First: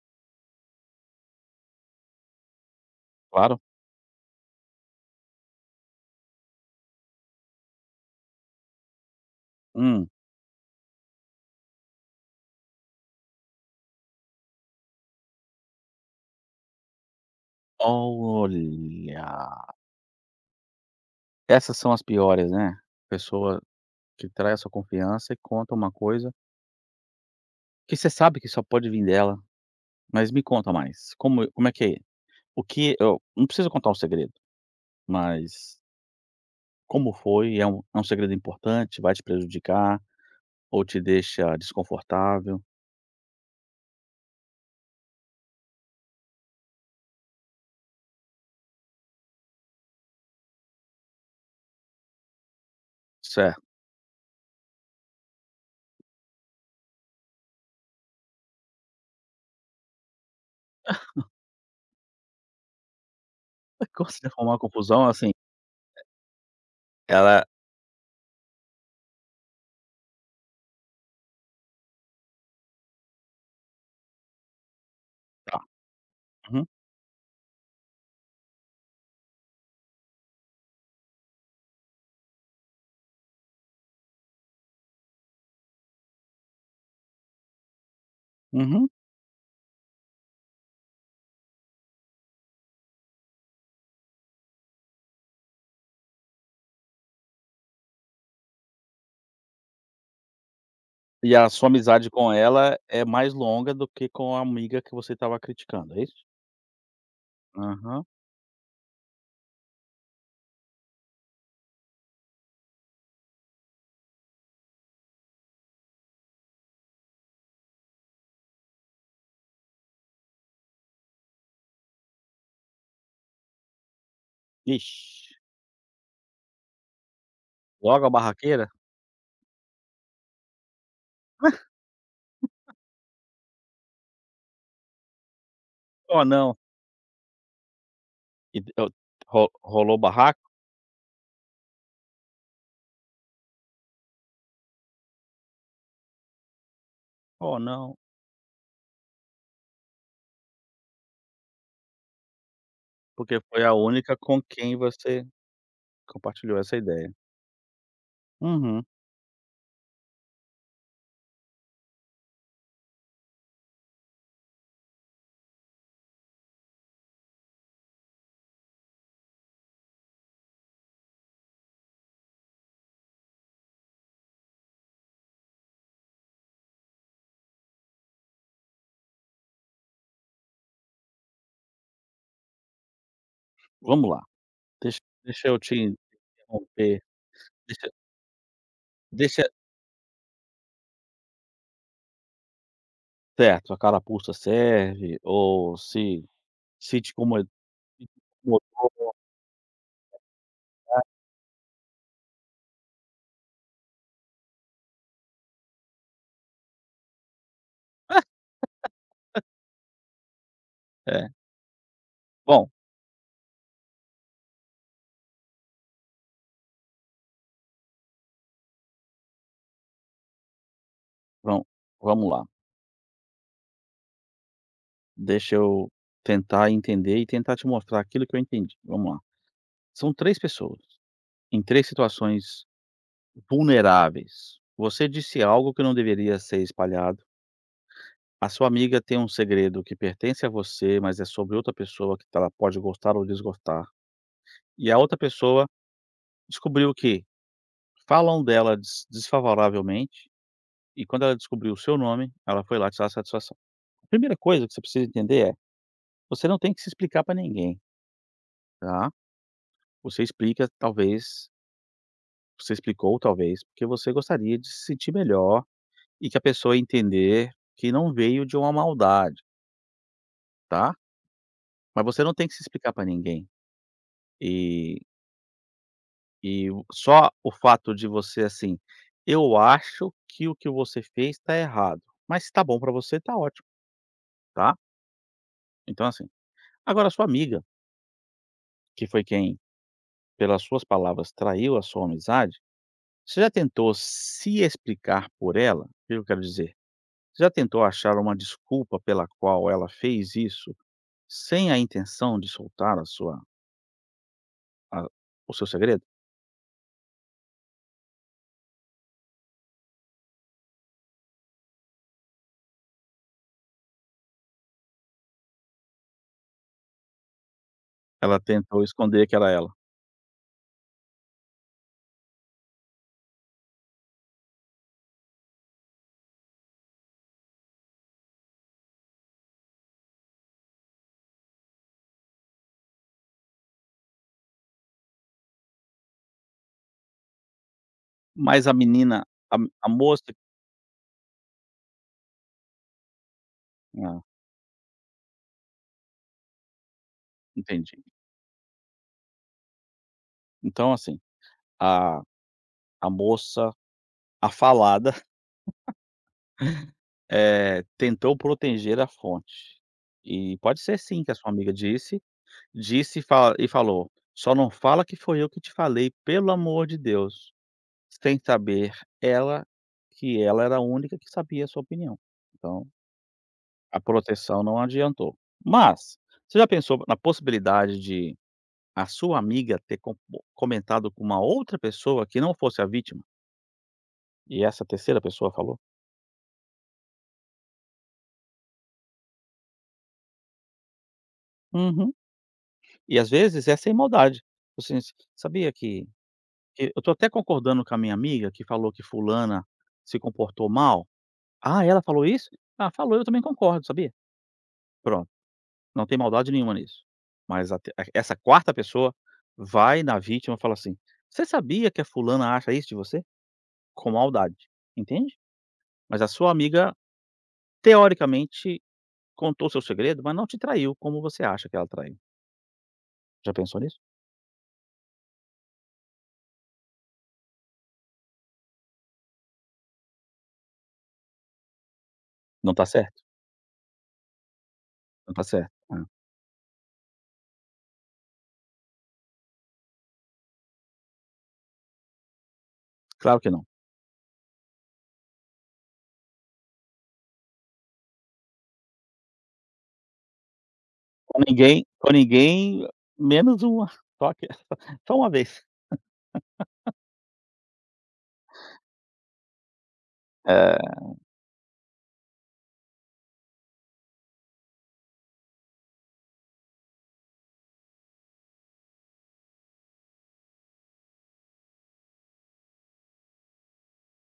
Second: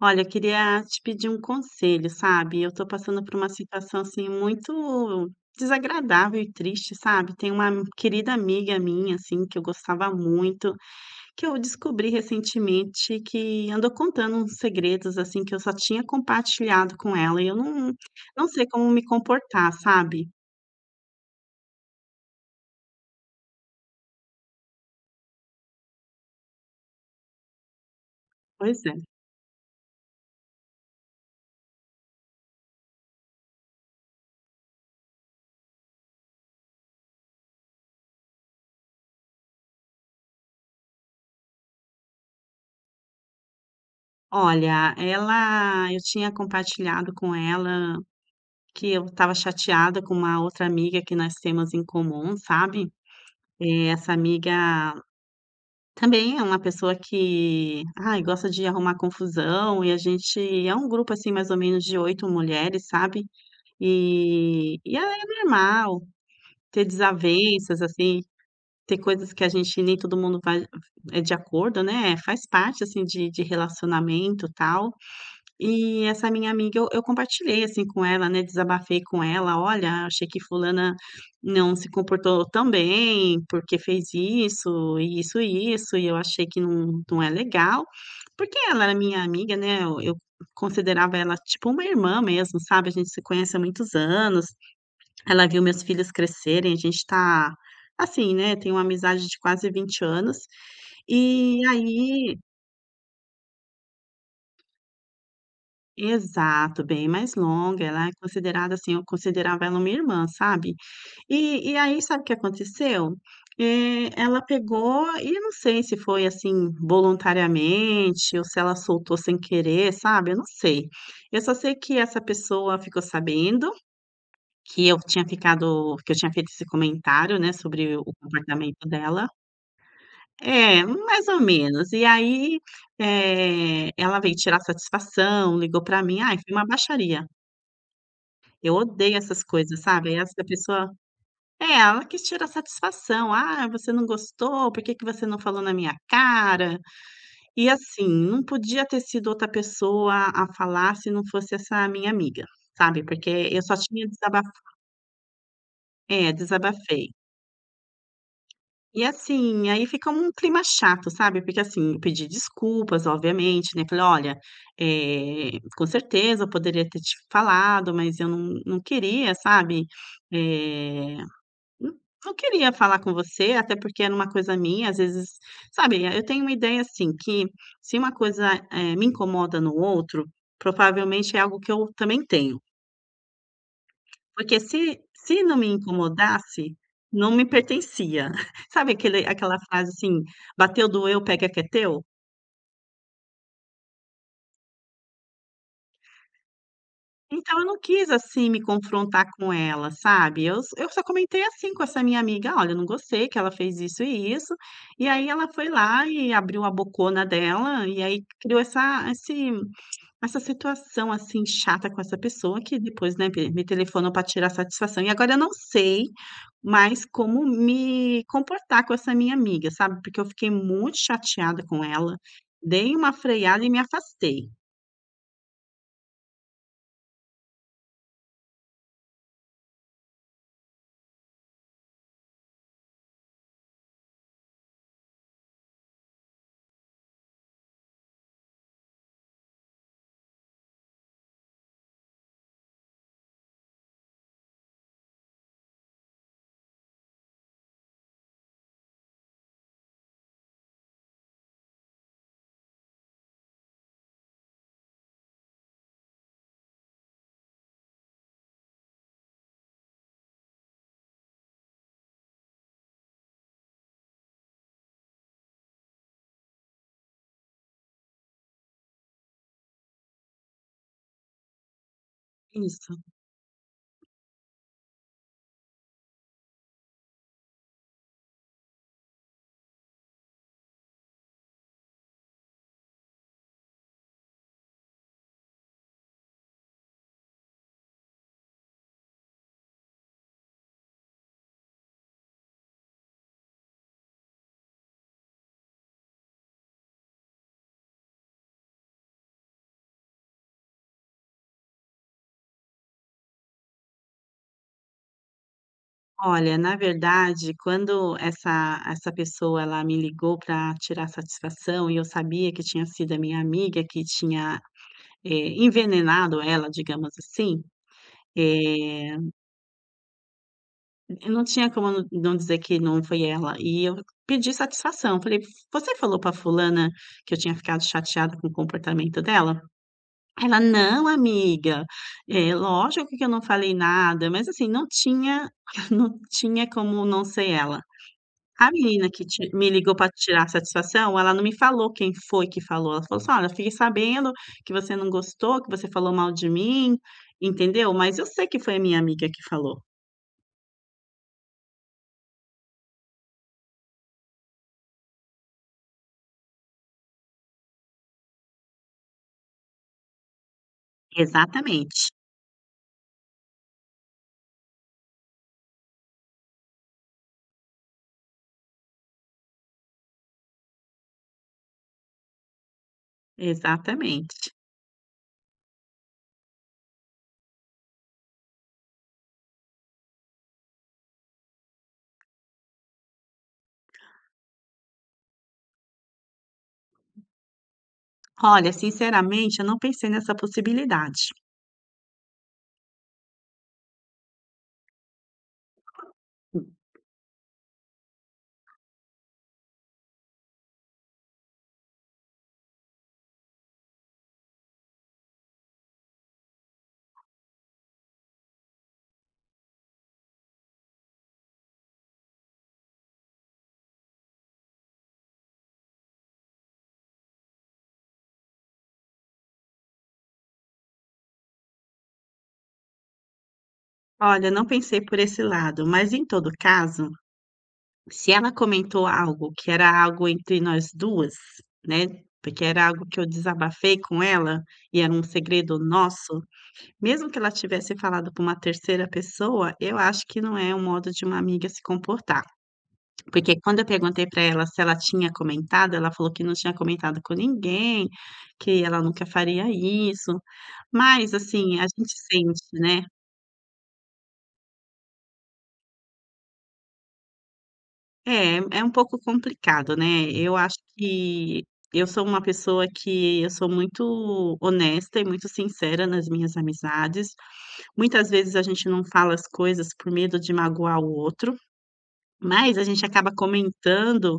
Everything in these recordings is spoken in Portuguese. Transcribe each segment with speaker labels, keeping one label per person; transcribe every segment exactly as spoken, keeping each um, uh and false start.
Speaker 1: Olha, eu queria te pedir um conselho, sabe? Eu tô passando por uma
Speaker 2: Claro.
Speaker 1: situação assim muito desagradável e triste, sabe? Tem uma querida amiga minha, assim, que eu
Speaker 2: Hum.
Speaker 1: gostava muito, que eu descobri recentemente que andou contando uns segredos, assim, que eu só tinha compartilhado com ela e eu não, não sei como me comportar,
Speaker 2: Olha,
Speaker 1: sabe?
Speaker 2: essas são as piores, né. Pessoa que trai a sua confiança e conta uma coisa que você sabe que só
Speaker 1: Pois
Speaker 2: pode
Speaker 1: é.
Speaker 2: vir dela. Mas me conta mais, como como é que é? O que eu não preciso contar o segredo, mas como foi? É um é um segredo importante, vai te prejudicar ou te deixa desconfortável?
Speaker 1: Olha, ela, eu tinha compartilhado com ela que eu estava chateada com uma outra amiga que nós temos em comum, sabe?
Speaker 2: Certo.
Speaker 1: Eh, essa amiga também é uma pessoa que, ai, gosta de arrumar confusão e a gente é um grupo, assim, mais ou menos de oito mulheres, sabe.
Speaker 2: Mas quando você arrumar uma
Speaker 1: E e é
Speaker 2: confusão, assim,
Speaker 1: normal ter
Speaker 2: ela
Speaker 1: desavenças, assim, ter coisas que a gente nem todo mundo vai é de acordo, né, faz parte, assim, de de relacionamento, e tal.
Speaker 2: tá.
Speaker 1: E essa minha
Speaker 2: Uhum,
Speaker 1: amiga eu eu compartilhei, assim, com ela, né, desabafei com ela: "Olha, achei que fulana não se comportou tão bem, porque fez isso, e isso e isso, e eu achei que não não é legal", porque ela
Speaker 2: uhum.
Speaker 1: era minha amiga, né, eu eu considerava ela tipo uma irmã mesmo, sabe, a gente se conhece há muitos anos, ela viu meus filhos crescerem, a gente tá, assim, né, tem uma amizade de quase vinte anos.
Speaker 2: E a
Speaker 1: E
Speaker 2: sua amizade com
Speaker 1: aí
Speaker 2: ela é mais longa do que com a amiga que você estava criticando, é isso?
Speaker 1: exato, bem mais longa,
Speaker 2: Aham.
Speaker 1: ela é considerada assim, eu considerava ela uma irmã, sabe. E e aí sabe o que aconteceu? Eh, ela pegou e eu não sei se foi, assim, voluntariamente ou se ela soltou sem querer, sabe, eu não sei. Eu só sei que essa pessoa ficou sabendo que eu tinha
Speaker 2: Ixi,
Speaker 1: ficado que eu tinha feito esse comentário, né, sobre o
Speaker 2: logo a barraqueira?
Speaker 1: comportamento dela. É, mais ou menos. E aí, eh, ela veio tirar satisfação, ligou para mim,
Speaker 2: Oh,
Speaker 1: ai, foi
Speaker 2: não.
Speaker 1: uma baixaria.
Speaker 2: E d
Speaker 1: Eu
Speaker 2: o
Speaker 1: odeio essas
Speaker 2: ro
Speaker 1: coisas,
Speaker 2: rolou
Speaker 1: sabe, aí
Speaker 2: barraco?
Speaker 1: essa pessoa é, ela que tira a satisfação: "Ah, você não gostou, por que que você não falou na minha cara?"
Speaker 2: Oh,
Speaker 1: E
Speaker 2: não,
Speaker 1: assim, não podia ter sido outra pessoa a falar se não fosse essa minha amiga, sabe, porque
Speaker 2: porque
Speaker 1: eu
Speaker 2: foi
Speaker 1: só
Speaker 2: a
Speaker 1: tinha
Speaker 2: única com
Speaker 1: desaba
Speaker 2: quem você
Speaker 1: é,
Speaker 2: compartilhou essa
Speaker 1: desabafei.
Speaker 2: ideia. Uhum.
Speaker 1: E assim, aí fica um clima chato, sabe, porque assim, eu pedi desculpas, obviamente, né, falei: "Olha, eh, com certeza eu poderia ter te falado, mas eu não não queria, sabe, eh" Hum, eu queria falar com você, até porque era uma coisa minha, às vezes, sabe, eu tenho uma ideia assim, que se uma coisa, eh, me incomoda no outro, provavelmente é algo que eu também tenho.
Speaker 2: Vamos lá,
Speaker 1: Porque se
Speaker 2: deixa
Speaker 1: se
Speaker 2: deixa
Speaker 1: não
Speaker 2: eu
Speaker 1: me
Speaker 2: te
Speaker 1: incomodasse,
Speaker 2: interromper,
Speaker 1: não me
Speaker 2: deixa
Speaker 1: pertencia. Sabe aquele
Speaker 2: deixa
Speaker 1: aquela frase assim: "Bateu, doeu, pega que é teu"?
Speaker 2: certo, a carapuça serve ou se se te incomo se
Speaker 1: Então eu não quis,
Speaker 2: te
Speaker 1: assim, me
Speaker 2: incomodou
Speaker 1: confrontar com ela, sabe. Eu s eu só comentei, assim, com essa minha amiga: "Olha, eu não gostei que ela fez isso e isso". E aí ela foi lá e abriu a bocona dela, e aí criou essa esse essa situação,
Speaker 2: é.
Speaker 1: assim, chata com essa pessoa
Speaker 2: Bom,
Speaker 1: que depois, né, me me telefonou para tirar satisfação. E agora eu não sei mais como me comportar com essa minha amiga, sabe, porque eu fiquei muito
Speaker 2: vam
Speaker 1: chateada com ela,
Speaker 2: vamos lá,
Speaker 1: dei uma freada e me afastei.
Speaker 2: deixa eu tentar entender e tentar te mostrar aquilo que eu entendi, vamos lá. São três pessoas, em três situações vulneráveis. Você disse algo que não deveria ser espalhado. A sua amiga tem um segredo que pertence a você, mas é sobre outra pessoa que ela pode gostar ou desgostar. E a outra pessoa descobriu que falam dela des desfavoravelmente, e quando ela descobriu o seu nome, ela foi lá tirar satisfação. A primeira coisa que você precisa entender é: você não tem que se explicar para ninguém, tá. Você explica talvez você explicou talvez, porque você gostaria de se sentir melhor e que a pessoa entender que não veio de uma maldade, tá. Mas você não tem que se explicar
Speaker 1: Isso.
Speaker 2: pra ninguém. E e o só o fato de você, assim: "Eu acho que o que você fez tá errado, mas se tá bom pra você, tá ótimo, tá?". Então, assim, agora a sua amiga, que foi quem, pelas suas palavras, traiu a sua amizade, você já tentou se explicar por ela? O que eu quero dizer? Você já tentou achar uma desculpa pela qual ela fez isso, sem a intenção de soltar a sua a o seu segredo?
Speaker 1: Olha, na verdade, quando essa essa pessoa, ela me ligou para tirar satisfação e eu sabia que tinha sido a minha amiga que tinha, eh, envenenado ela, digamos assim,
Speaker 2: Ela tentou
Speaker 1: eh,
Speaker 2: esconder que era ela.
Speaker 1: eu não tinha como não não dizer que não foi ela. E eu pedi satisfação, falei: "Você falou para fulana que eu tinha ficado chateada com o comportamento dela?" Ela: "Não, amiga, eh, lógico que eu não falei nada", mas assim, não tinha não tinha como não ser ela.
Speaker 2: Mas
Speaker 1: A
Speaker 2: a
Speaker 1: menina
Speaker 2: menina,
Speaker 1: que ti
Speaker 2: a
Speaker 1: me
Speaker 2: a
Speaker 1: ligou para
Speaker 2: moça,
Speaker 1: tirar satisfação, ela não me falou quem foi que falou, ela falou assim: "Olha, fiquei
Speaker 2: ah,
Speaker 1: sabendo que você não gostou, que você falou mal de mim", entendeu.
Speaker 2: entendi.
Speaker 1: Mas eu sei que foi a minha amiga que falou.
Speaker 2: Então assim, a a moça, afalada, eh, tentou proteger a fonte. E pode ser sim que a sua amiga
Speaker 1: Exatamente,
Speaker 2: disse, disse e fa e falou: "Só não fala que foi eu que te falei, pelo amor de Deus", sem saber ela que ela era a única que sabia a sua opinião. Então, a
Speaker 1: exatamente.
Speaker 2: proteção não adiantou. Mas, você já pensou na possibilidade de a sua amiga ter com comentado com uma outra pessoa que não fosse a vítima, e essa terceira pessoa falou?
Speaker 1: Olha, sinceramente, eu não pensei nessa possibilidade.
Speaker 2: Uhum. E às vezes é sem maldade. Você sabia que
Speaker 1: Hum.
Speaker 2: que eu tô até concordando com a minha amiga que falou que fulana se comportou mal. "Ah, ela falou isso?" "Ah, falou, eu também concordo, sabia?" Pronto, não tem maldade nenhuma nisso. Mas a te a- essa quarta pessoa vai na vítima e fala assim: "Você sabia que a fulana acha isso de você?" Com maldade, entende? Mas a sua amiga, teoricamente, contou seu segredo, mas não te traiu como você acha que ela traiu. Já pensou nisso?
Speaker 1: Olha, não pensei por esse lado, mas em todo caso, se ela comentou algo que era algo entre nós duas, né? Porque
Speaker 2: Não
Speaker 1: era
Speaker 2: tá
Speaker 1: algo que
Speaker 2: certo?
Speaker 1: eu desabafei com ela e era um
Speaker 2: Não tá certo.
Speaker 1: segredo
Speaker 2: É.
Speaker 1: nosso, mesmo que ela tivesse falado para uma terceira pessoa, eu acho que não é um modo de uma amiga se comportar.
Speaker 2: Claro que
Speaker 1: Porque
Speaker 2: não.
Speaker 1: quando eu perguntei para ela se ela tinha comentado, ela falou que não tinha comentado com ninguém, que ela nunca faria isso. Mas
Speaker 2: Com
Speaker 1: assim, a
Speaker 2: ninguém com
Speaker 1: gente sente,
Speaker 2: ninguém,
Speaker 1: né?
Speaker 2: menos uma. Só que só uma vez.
Speaker 1: É, é um pouco complicado, né. Eu acho
Speaker 2: Eh,
Speaker 1: que eu sou uma pessoa que eu sou muito honesta e muito sincera nas minhas amizades. Muitas vezes a gente não fala as coisas por medo de magoar o outro, mas a gente acaba comentando,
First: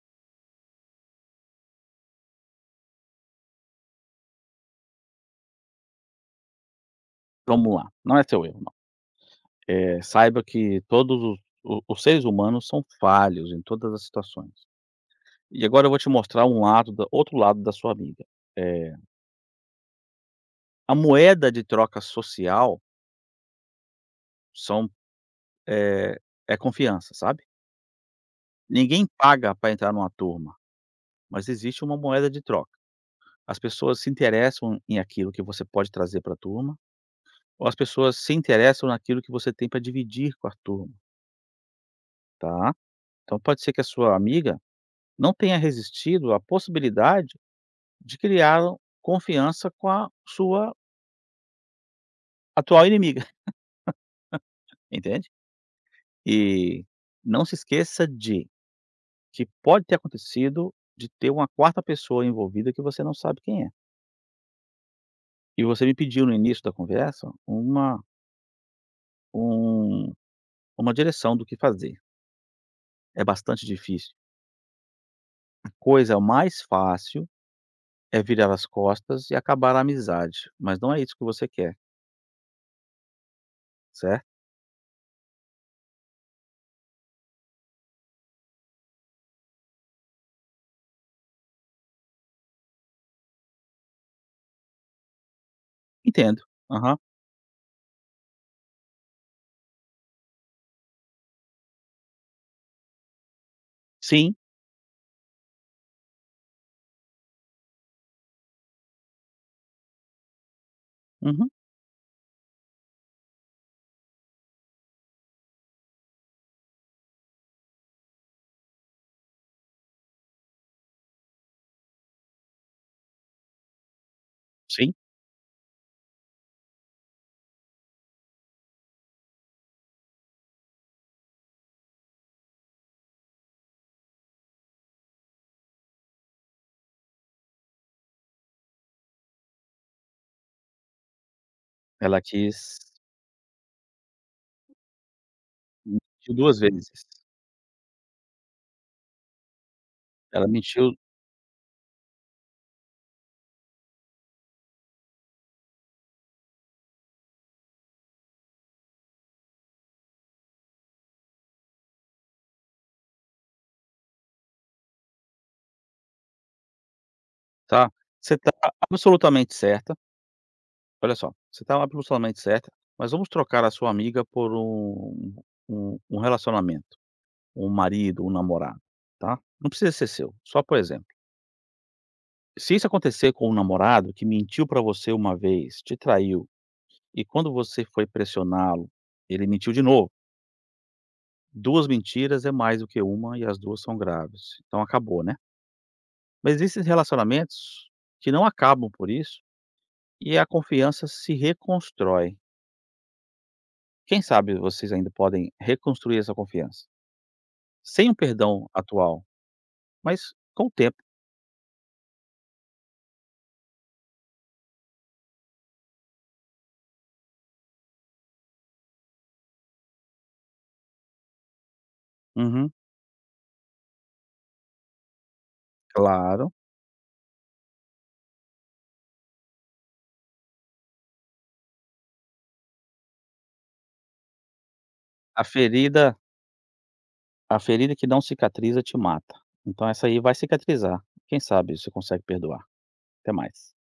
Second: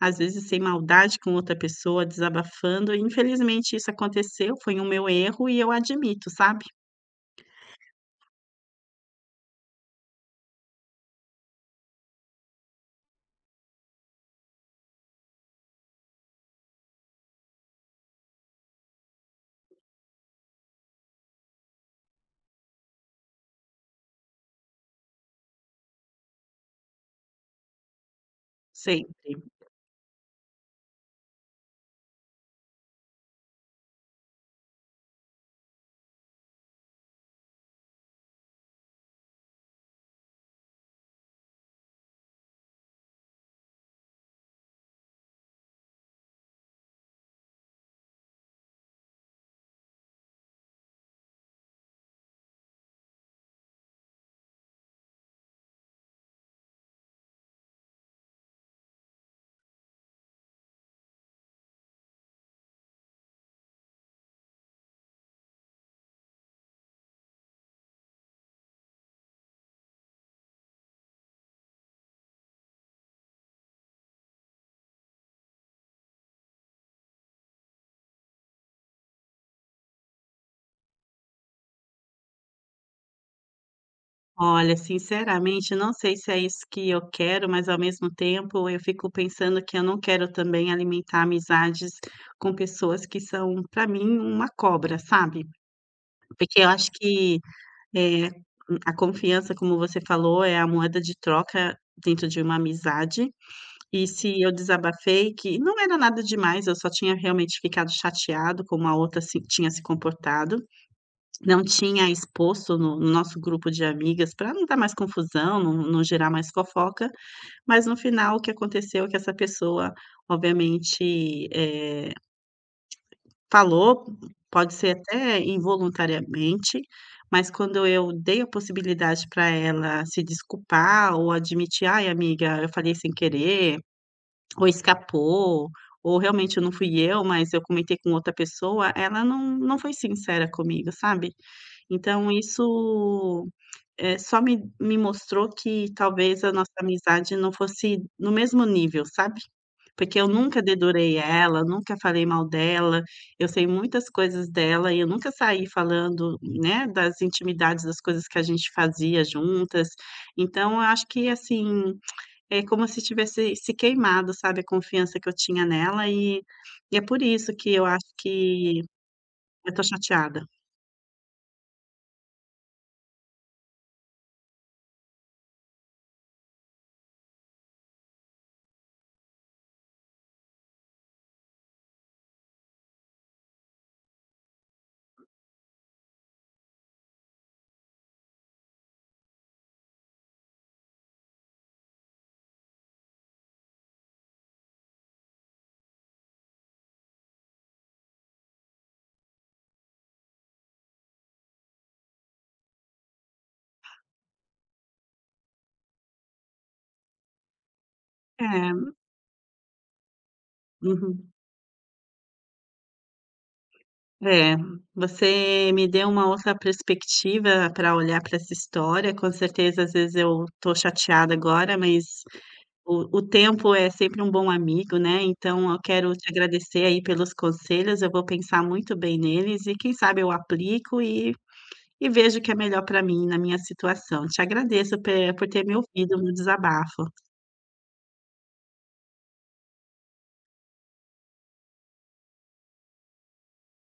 Speaker 1: às vezes sem maldade com outra pessoa, desabafando e infelizmente isso aconteceu, foi um meu erro e eu admito, sabe,
Speaker 2: vamos lá, não é seu erro não. Eh, saiba que todos os o os seres humanos são falhos em todas as situações. E agora eu vou te mostrar um lado da outro lado da sua amiga. Eh, a moeda de troca social são, eh, é confiança, sabe. Ninguém
Speaker 1: sempre.
Speaker 2: paga para entrar numa turma, mas existe uma moeda de troca. As pessoas se interessam em aquilo que você pode trazer para a turma, ou as pessoas se interessam naquilo que você tem para dividir com a turma, tá? Então pode ser que a sua amiga não tenha resistido à possibilidade de criar confiança com a sua atual inimiga, entende? E não se esqueça de que pode ter acontecido de ter uma quarta pessoa envolvida que você não sabe quem é. E você me pediu no início da conversa uma um uma direção do que fazer. É bastante difícil. Coisa mais fácil é virar as costas e acabar a amizade, mas não é isso que você quer, certo?
Speaker 1: Olha, sinceramente, não sei se é isso que eu quero, mas ao mesmo tempo eu fico pensando que eu não quero também alimentar amizades com pessoas que são, para mim, uma cobra, sabe?
Speaker 2: Entendo.
Speaker 1: Porque eu acho
Speaker 2: Aham.
Speaker 1: que eh, a confiança, como você falou, é a moeda de troca dentro de uma amizade. E
Speaker 2: Sim,
Speaker 1: se eu desabafei, que não era nada demais, eu só tinha realmente ficado chateado como a outra se- tinha se comportado.
Speaker 2: uhum,
Speaker 1: Não tinha exposto no no nosso grupo de amigas para não dar mais confusão, não não gerar mais fofoca, mas no final o que aconteceu é que essa pessoa, obviamente, eh, falou, pode
Speaker 2: sim.
Speaker 1: ser até involuntariamente, mas quando eu dei a possibilidade para ela se desculpar ou admitir: "Ai amiga, eu falei sem querer", ou escapou, ou realmente não fui eu, mas eu comentei com outra pessoa, ela não não foi sincera comigo, sabe.
Speaker 2: Ela
Speaker 1: Então
Speaker 2: quis
Speaker 1: isso eh, só me me mostrou que
Speaker 2: mentiu
Speaker 1: talvez a
Speaker 2: duas
Speaker 1: nossa
Speaker 2: vezes.
Speaker 1: amizade não fosse no mesmo nível, sabe. Porque eu
Speaker 2: Ela
Speaker 1: nunca
Speaker 2: mentiu
Speaker 1: dedurei ela, nunca falei mal dela, eu sei muitas coisas dela e eu nunca saí falando, né, das intimidades, das coisas que a gente fazia juntas. Então eu acho que, assim, é como se tivesse se queimado, sabe, a confiança que eu tinha nela e e é por isso que eu
Speaker 2: tá,
Speaker 1: acho
Speaker 2: você está
Speaker 1: que
Speaker 2: absolutamente
Speaker 1: eu tô
Speaker 2: certa,
Speaker 1: chateada.
Speaker 2: olha só, você está absolutamente certa, mas vamos trocar a sua amiga por um um um relacionamento, um marido, um namorado, tá? Não precisa ser seu, só por exemplo. Se isso acontecer com um namorado que mentiu pra você uma vez, te traiu. E quando você foi pressioná-lo, ele mentiu de novo. Duas mentiras é mais do que uma e as duas são graves. Então acabou, né. Mas existem relacionamentos que não acabam por isso e a confiança se reconstrói. Quem sabe vocês ainda podem reconstruir essa confiança, sem um perdão
Speaker 1: É,
Speaker 2: atual, mas com o tempo.
Speaker 1: uhum. É, você me deu uma outra perspectiva para olhar para essa história. Com certeza, às vezes eu estou chateada agora, mas
Speaker 2: Uhum,
Speaker 1: o, o tempo é sempre um bom amigo, né? Então, eu quero te
Speaker 2: claro.
Speaker 1: agradecer aí pelos conselhos. Eu vou pensar muito bem neles e, quem sabe, eu aplico e, e vejo o que é melhor para mim na minha situação. Te agradeço pe-
Speaker 2: A
Speaker 1: por ter me ouvido
Speaker 2: ferida
Speaker 1: no desabafo.
Speaker 2: a ferida que não cicatriza te mata. Então essa aí vai cicatrizar. Quem sabe você consegue perdoar. Até mais.